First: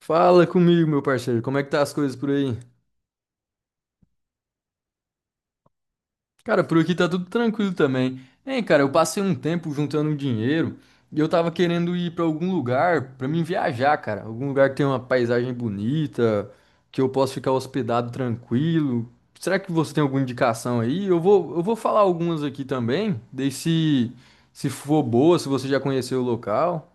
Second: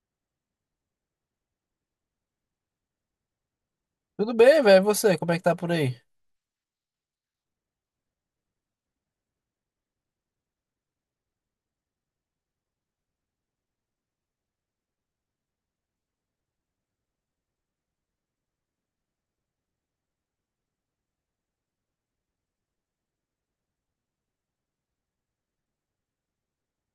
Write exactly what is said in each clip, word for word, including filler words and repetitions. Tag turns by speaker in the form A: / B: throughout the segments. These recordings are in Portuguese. A: Fala comigo, meu parceiro. Como é que tá as coisas por aí?
B: Tudo bem, velho? E você, como é que tá por aí?
A: Cara, por aqui tá tudo tranquilo também. Hein, cara, eu passei um tempo juntando um dinheiro e eu tava querendo ir pra algum lugar pra mim viajar, cara. Algum lugar que tem uma paisagem bonita, que eu possa ficar hospedado tranquilo. Será que você tem alguma indicação aí? Eu vou, eu vou falar algumas aqui também, daí se, se for boa, se você já conheceu o local.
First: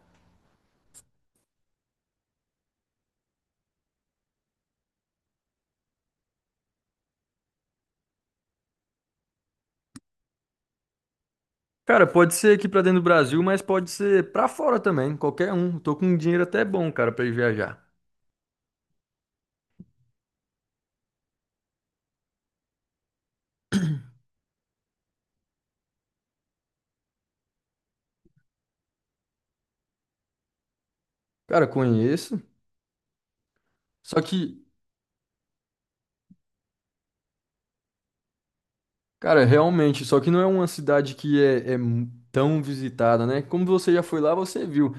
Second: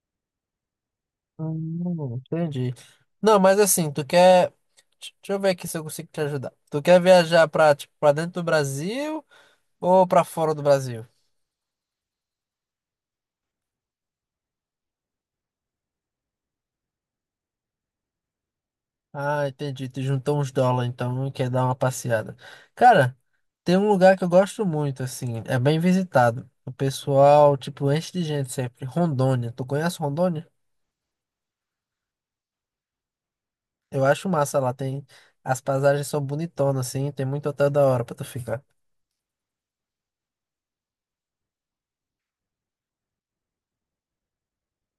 B: Hum, entendi. Não, mas assim, tu quer. Deixa eu ver aqui se eu consigo te ajudar. Tu quer viajar pra, tipo, pra dentro do Brasil ou pra fora do Brasil?
A: Cara, pode ser aqui pra dentro do Brasil, mas pode ser pra fora também, qualquer um. Tô com um dinheiro até bom, cara, pra ir viajar.
B: Ah, entendi. Tu juntou uns dólares, então e quer dar uma passeada. Cara, tem um lugar que eu gosto muito, assim, é bem visitado. O pessoal, tipo, enche de gente sempre. Rondônia. Tu conhece Rondônia?
A: Cara, conheço.
B: Eu
A: Só
B: acho
A: que,
B: massa lá, tem. As paisagens são bonitonas, assim, tem muito hotel da hora pra tu ficar.
A: cara, realmente, só que não é uma cidade que é, é mu- tão visitada, né? Como você já foi lá, você viu.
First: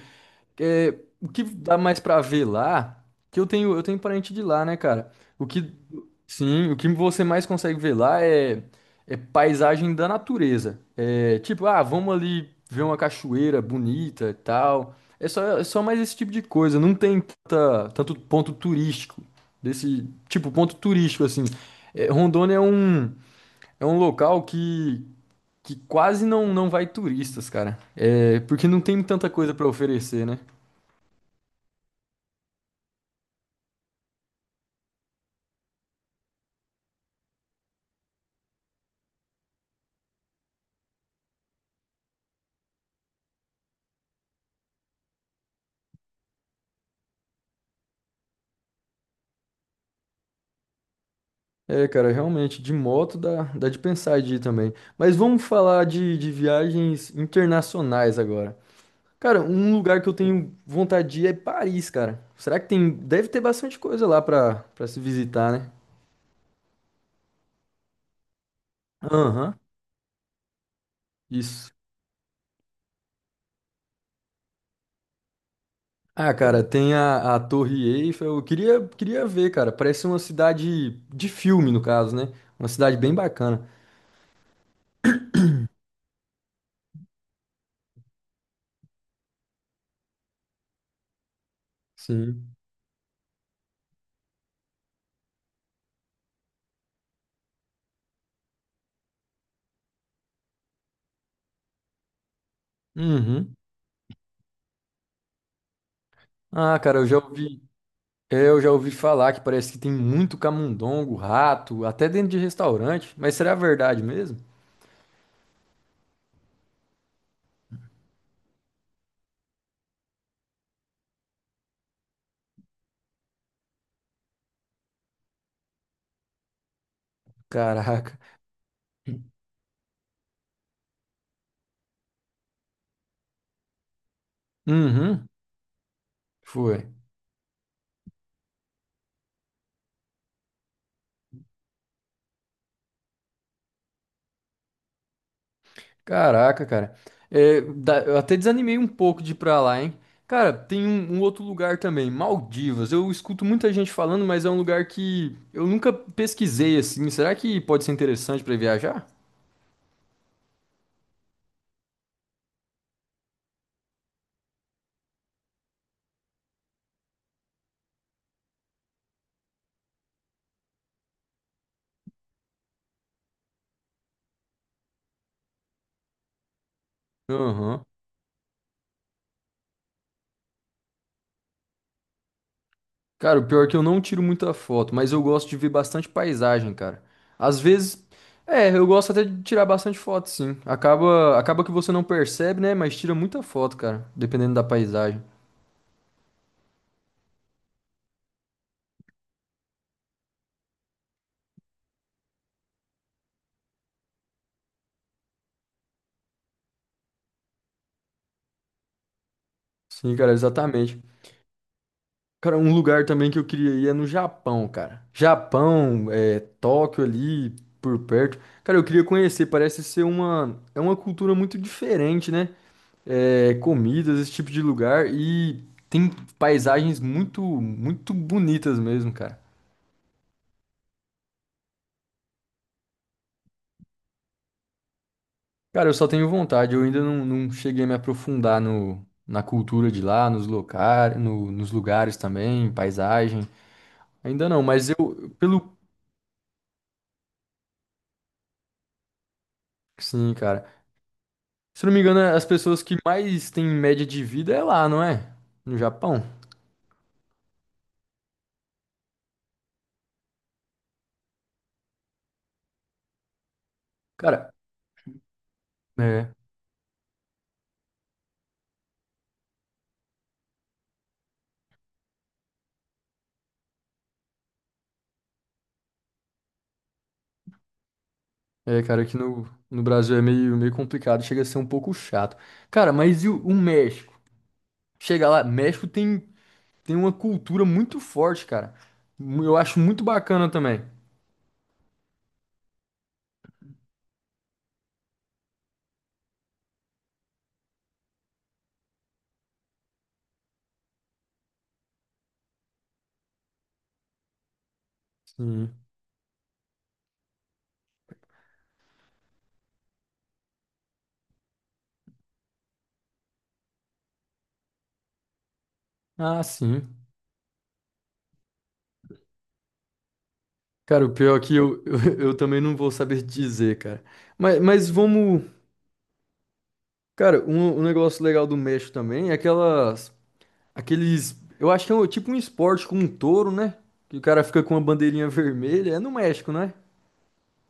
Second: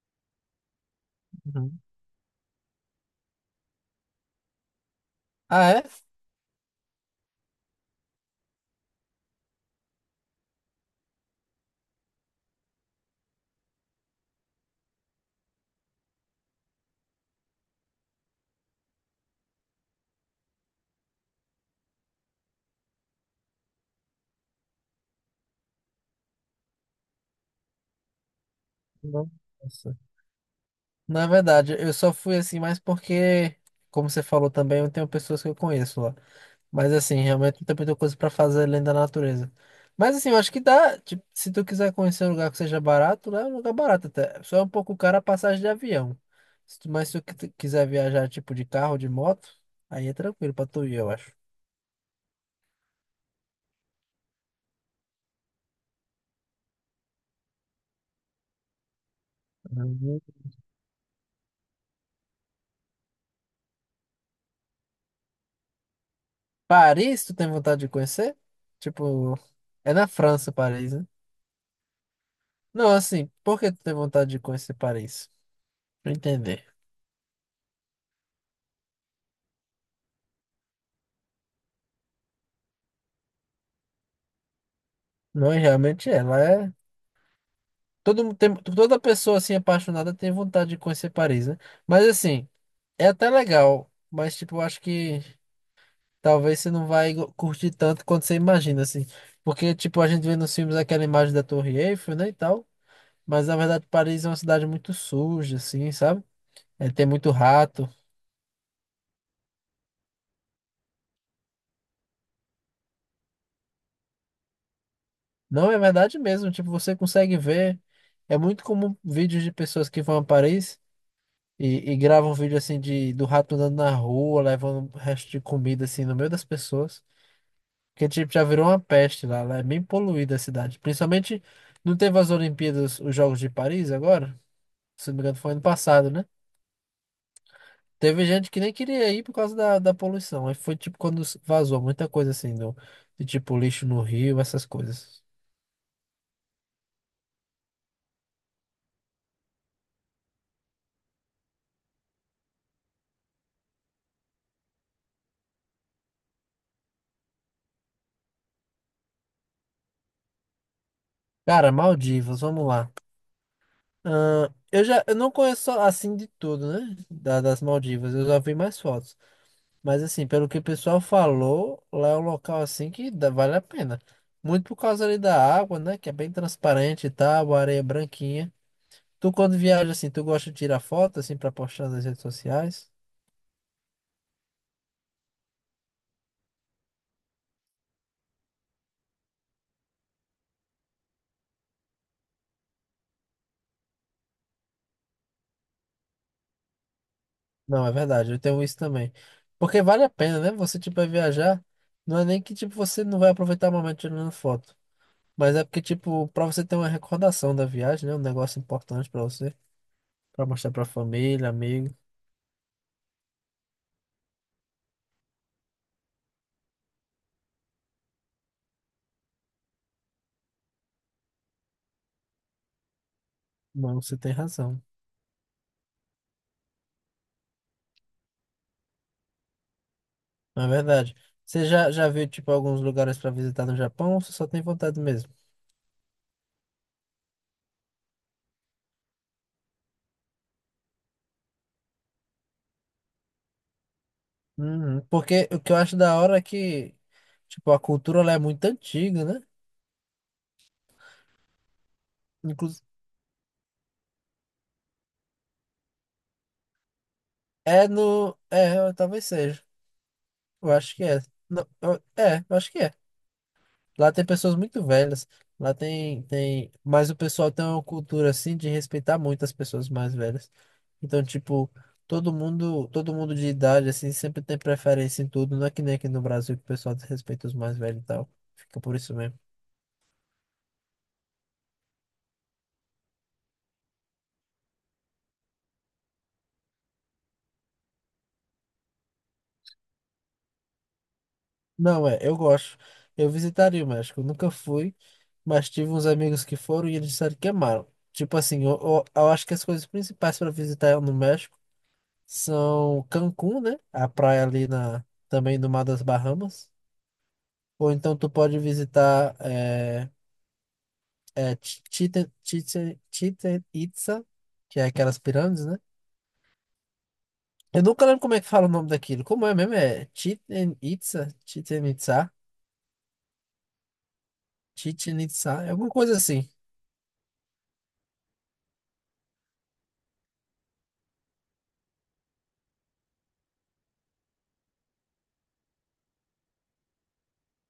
A: É, o que dá
B: Uhum.
A: mais pra ver lá, que eu tenho, eu tenho parente de lá, né, cara? O
B: Ah,
A: que,
B: é?
A: sim, o que você mais consegue ver lá é, é paisagem da natureza. É tipo, ah, vamos ali ver uma cachoeira bonita e tal. É só, é só mais esse tipo de coisa. Não tem tanta, tanto ponto turístico desse tipo ponto turístico assim. É, Rondônia é um, é um local que, que quase não, não vai turistas, cara. É porque não tem tanta coisa pra
B: Nossa.
A: oferecer, né?
B: Na verdade, eu só fui assim, mais porque, como você falou também, eu tenho pessoas que eu conheço lá. Mas assim, realmente não tem muita coisa pra fazer além da natureza. Mas assim, eu acho que dá. Tipo, se tu quiser conhecer um lugar que seja barato, lá é um lugar barato até. Só é um pouco caro a passagem de avião. Se tu, mas se tu qui- quiser viajar tipo de carro, de moto, aí é tranquilo pra tu ir, eu acho.
A: É, cara, realmente, de moto dá, dá de pensar de ir também. Mas vamos falar de, de viagens internacionais agora. Cara, um lugar que eu
B: Uhum.
A: tenho vontade de ir é Paris, cara. Será que tem. Deve ter bastante coisa lá pra, pra se visitar, né?
B: Paris, tu tem vontade de conhecer? Tipo,
A: Aham,
B: é na França, Paris, né?
A: isso.
B: Não, assim, por que tu tem vontade de conhecer Paris? Pra
A: Ah, cara,
B: entender.
A: tem a, a Torre Eiffel. Eu queria, queria ver, cara. Parece uma cidade de filme, no caso, né? Uma cidade bem bacana.
B: Não, é, realmente ela é. Todo mundo tem, toda pessoa assim apaixonada tem vontade de conhecer Paris, né? Mas assim,
A: Sim.
B: é até legal. Mas, tipo, eu acho que talvez você não vai go- curtir tanto quanto você imagina, assim. Porque, tipo, a gente vê nos filmes aquela imagem da Torre Eiffel, né, e tal. Mas na
A: Uhum.
B: verdade, Paris é uma cidade muito suja, assim, sabe?
A: Ah,
B: É,
A: cara,
B: tem
A: eu já
B: muito
A: ouvi.
B: rato.
A: Eu já ouvi falar que parece que tem muito camundongo, rato, até dentro de restaurante. Mas será verdade mesmo?
B: Não, é verdade mesmo. Tipo, você consegue ver. É muito comum vídeos de pessoas que vão a Paris. E, e grava um vídeo assim de do rato andando na rua, levando um resto de comida assim no meio das pessoas. Porque
A: Caraca.
B: tipo, já virou uma peste lá, lá é bem poluída a cidade. Principalmente não teve as Olimpíadas, os Jogos de Paris agora? Se não me
A: Uhum,
B: engano, foi ano passado, né?
A: foi.
B: Teve gente que nem queria ir por causa da, da poluição. Aí foi tipo quando vazou muita coisa assim, do, de tipo lixo no rio, essas coisas.
A: Caraca, cara. É, da- eu até desanimei um pouco de ir pra lá, hein? Cara, tem um, um outro lugar também, Maldivas. Eu escuto muita gente falando, mas é um lugar que eu nunca pesquisei assim. Será que pode ser interessante pra viajar?
B: Cara, Maldivas, vamos lá. Ahn, eu já eu não conheço assim de tudo, né? Da- das Maldivas, eu já vi mais fotos. Mas assim, pelo que o pessoal falou, lá é um local assim que dá- vale a pena. Muito por causa ali da água, né? Que é bem transparente e tal, a areia é
A: Aham.
B: branquinha. Tu quando viaja assim, tu gosta de tirar foto assim pra postar nas redes sociais?
A: Cara, o pior é que eu não tiro muita foto, mas eu gosto de ver bastante paisagem, cara. Às vezes, é, eu gosto até de tirar bastante foto, sim. Acaba, acaba que você não percebe, né? Mas tira muita foto, cara, dependendo da paisagem.
B: Não, é verdade, eu tenho isso também. Porque vale a pena, né? Você tipo vai viajar, não é nem que tipo você não vai aproveitar o momento tirando foto, mas é porque tipo pra você ter uma recordação da viagem, né? Um negócio importante pra você,
A: Sim, cara,
B: pra mostrar pra
A: exatamente.
B: família, amigo.
A: Cara, um lugar também que eu queria ir é no Japão, cara. Japão, é, Tóquio ali, por perto. Cara, eu queria conhecer, parece ser uma, é uma cultura muito diferente, né? É,
B: Não, você
A: comidas, esse
B: tem
A: tipo de
B: razão.
A: lugar e tem paisagens muito, muito bonitas mesmo, cara.
B: Na verdade. Você já, já viu, tipo, alguns lugares para visitar no Japão ou você só tem vontade mesmo?
A: Cara, eu só tenho vontade, eu ainda não, não cheguei a me aprofundar no, na cultura de lá, nos locais, no- nos lugares também, paisagem. Ainda não, mas
B: Uhum.
A: eu,
B: Porque o que eu
A: pelo.
B: acho da hora é que, tipo, a cultura lá é muito antiga, né?
A: Sim, cara. Se não me engano, as pessoas
B: Inclusive,
A: que mais têm média de vida é lá, não é? No Japão.
B: é no... é, eu- talvez seja. Eu acho que é. Não, eu- é, eu acho que é. Lá tem
A: Cara,
B: pessoas muito velhas. Lá tem,
A: é.
B: tem. Mas o pessoal tem uma cultura assim de respeitar muito as pessoas mais velhas. Então, tipo, todo mundo, todo mundo de idade, assim, sempre tem preferência em tudo. Não é que nem aqui no Brasil que o pessoal desrespeita os mais velhos e tal. Fica
A: É,
B: por
A: cara,
B: isso
A: aqui
B: mesmo.
A: no, no Brasil é meio, meio complicado, chega a ser um pouco chato. Cara, mas e o o México? Chega lá, México tem, tem uma cultura muito forte, cara. Eu acho muito bacana também.
B: Não, é, eu gosto. Eu visitaria o México. Eu Nunca fui, mas tive uns amigos que foram e eles disseram que amaram. Tipo assim, eu, eu, eu acho que as coisas principais para visitar é no México. são Cancún, né? A praia ali na, também no
A: Sim.
B: Mar das Bahamas. Ou então tu pode visitar é, é, Chi- Chichen, Chichen, Chichen Itza, que é aquelas pirâmides, né?
A: Ah, sim.
B: Eu nunca lembro como é que fala o nome daquilo. Como é mesmo? É Chichen
A: Cara, o
B: Itza?
A: pior é que eu,
B: Chichen
A: eu,
B: Itza?
A: eu também não vou saber dizer, cara. Mas, mas
B: Chichen
A: vamos.
B: Itza? É alguma coisa assim.
A: Cara, um, um negócio legal do México também é aquelas. Aqueles. Eu acho que é um- tipo um esporte com um touro, né? Que o cara fica com uma bandeirinha vermelha. É no México, né?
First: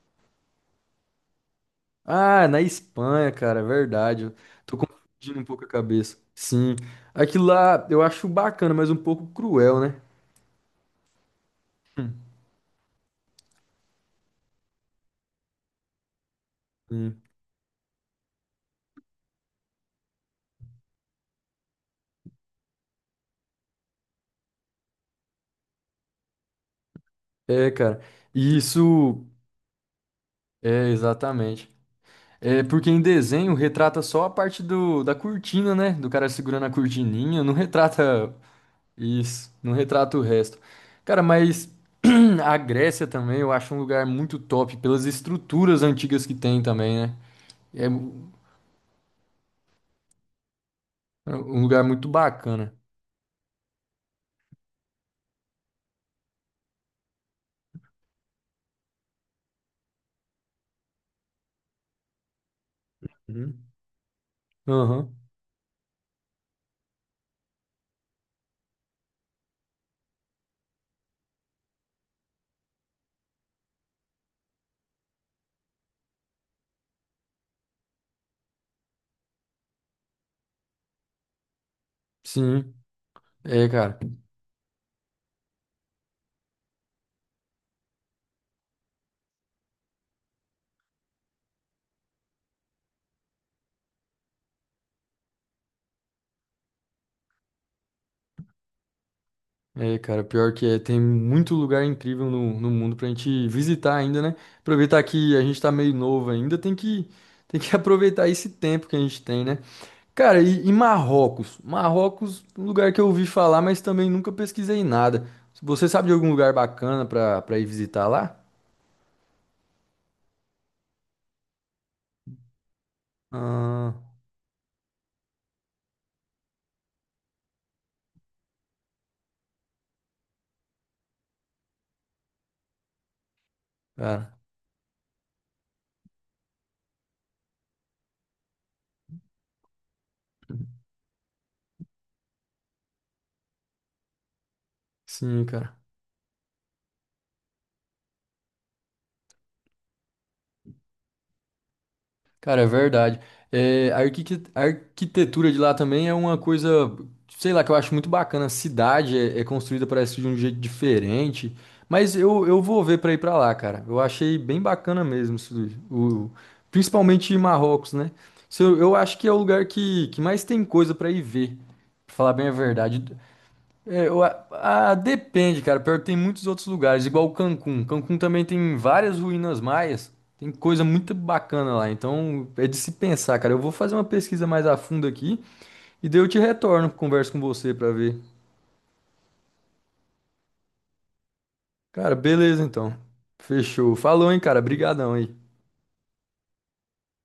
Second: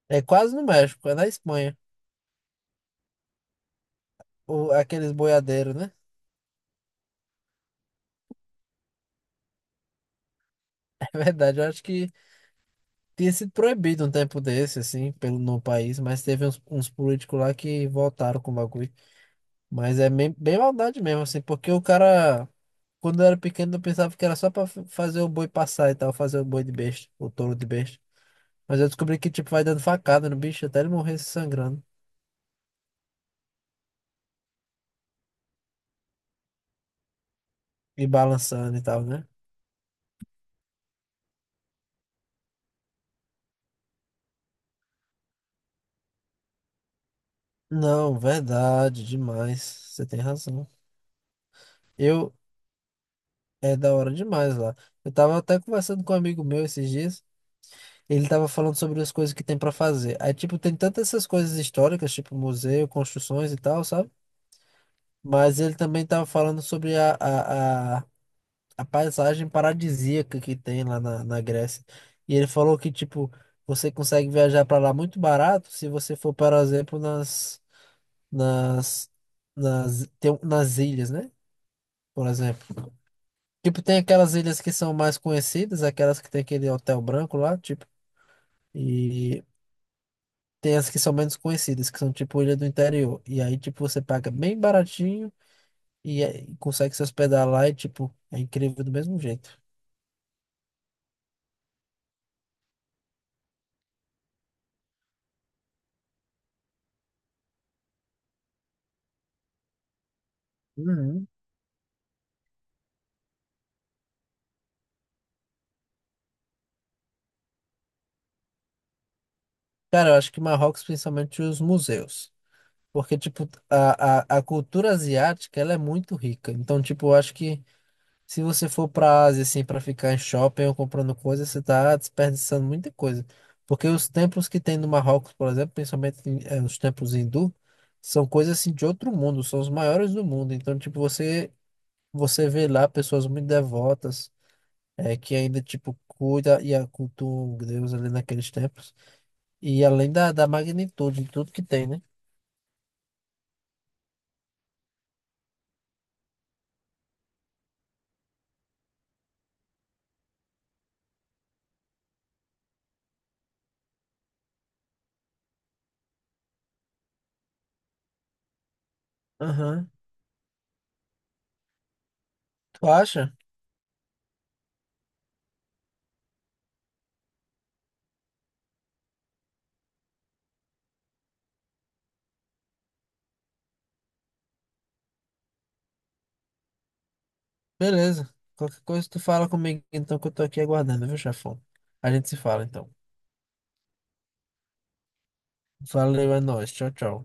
B: É quase no México, é na Espanha.
A: Ah, é na Espanha, cara, é verdade. Eu
B: Ou
A: tô
B: aqueles
A: confundindo um pouco a
B: boiadeiros, né?
A: cabeça. Sim. Aquilo lá eu acho bacana, mas um pouco cruel, né?
B: É verdade, eu acho que tinha sido proibido um tempo desse, assim, pelo, no país, mas teve uns, uns
A: Sim.
B: políticos lá que voltaram com o bagulho. Mas é bem, bem maldade mesmo, assim, porque o cara, quando eu era pequeno, eu pensava que era só pra f- fazer o boi passar e tal, fazer o boi de besta, o touro de
A: É,
B: besta.
A: cara. E
B: Mas eu descobri
A: isso
B: que, tipo, vai dando facada no bicho até
A: é
B: ele morrer se
A: exatamente.
B: sangrando
A: É porque em desenho retrata só a parte do, da cortina, né? Do cara segurando a cortininha, não
B: e
A: retrata
B: balançando e tal, né?
A: isso, não retrata o resto. Cara, mas a Grécia também eu acho um lugar muito top pelas estruturas antigas que tem também, né? É
B: Não,
A: um
B: verdade, demais. Você tem razão.
A: um lugar muito
B: Eu,
A: bacana.
B: é da hora demais lá. Eu tava até conversando com um amigo meu esses dias, ele tava falando sobre as coisas que tem pra fazer. Aí, tipo, tem tantas essas coisas históricas, tipo museu, construções e
A: Uhum.
B: tal, sabe?
A: Aham,
B: Mas ele também estava falando sobre a, a, a, a paisagem paradisíaca que tem lá na, na Grécia. E ele falou que, tipo, você consegue viajar para lá muito barato se você for, por exemplo, nas, nas, nas, tem, um, nas ilhas, né? Por
A: sim.
B: exemplo.
A: É,
B: Tipo, tem
A: cara.
B: aquelas ilhas que são mais conhecidas, aquelas que tem aquele hotel branco lá, tipo, e tem as que são menos conhecidas, que são tipo ilha do interior. E aí, tipo, você paga bem baratinho e, é- e consegue se hospedar lá e, tipo, é incrível do mesmo jeito.
A: É, cara, pior que é, tem muito lugar incrível no, no mundo pra gente visitar ainda, né? Aproveitar que a gente tá meio novo ainda, tem que, tem que aproveitar esse tempo que a gente tem, né? Cara, e, e
B: Uhum.
A: Marrocos? Marrocos, um lugar que eu ouvi falar, mas também nunca pesquisei nada. Você sabe de algum lugar bacana pra, pra ir visitar lá?
B: Cara, eu acho que Marrocos, principalmente os museus. Porque, tipo,
A: Ah,
B: a, a, a cultura asiática, ela é muito rica. Então, tipo, eu acho que se você for pra Ásia, assim, pra ficar em shopping ou comprando coisas, você tá desperdiçando muita coisa. Porque os
A: cara,
B: templos que tem no Marrocos, por exemplo, principalmente em, eh, os templos hindu, são coisas, assim, de outro mundo. São os maiores do mundo. Então, tipo, você, você vê lá pessoas muito devotas. é, que
A: sim,
B: ainda,
A: cara.
B: tipo, cuida e cultua o Deus ali naqueles tempos. E além da, da magnitude de tudo que tem, né?
A: Cara, é verdade. É, a arquiqui- a arquitetura de lá também é uma coisa, sei lá, que eu acho muito bacana. A cidade é, é construída, parece, de um jeito diferente. Mas eu, eu vou ver pra ir pra lá, cara. Eu achei bem bacana mesmo, isso- o, principalmente Marrocos, né? Se Eu, eu acho que é o lugar
B: Aham.
A: que, que mais tem coisa pra ir ver, pra falar bem a
B: Tu
A: verdade.
B: acha?
A: É, eu, a- ah, depende, cara. Pior que tem muitos outros lugares, igual Cancún. Cancún também tem várias ruínas maias. Tem coisa muito bacana lá. Então é de se pensar, cara. Eu vou fazer uma pesquisa mais a fundo aqui e daí eu te retorno, converso com você pra ver.
B: Beleza. Qualquer coisa tu fala comigo, então, que eu tô aqui aguardando, viu, chefão? A
A: Cara,
B: gente se
A: beleza
B: fala, então.
A: então. Fechou. Falou, hein, cara. Obrigadão aí.
B: Valeu, é nóis. Tchau, tchau.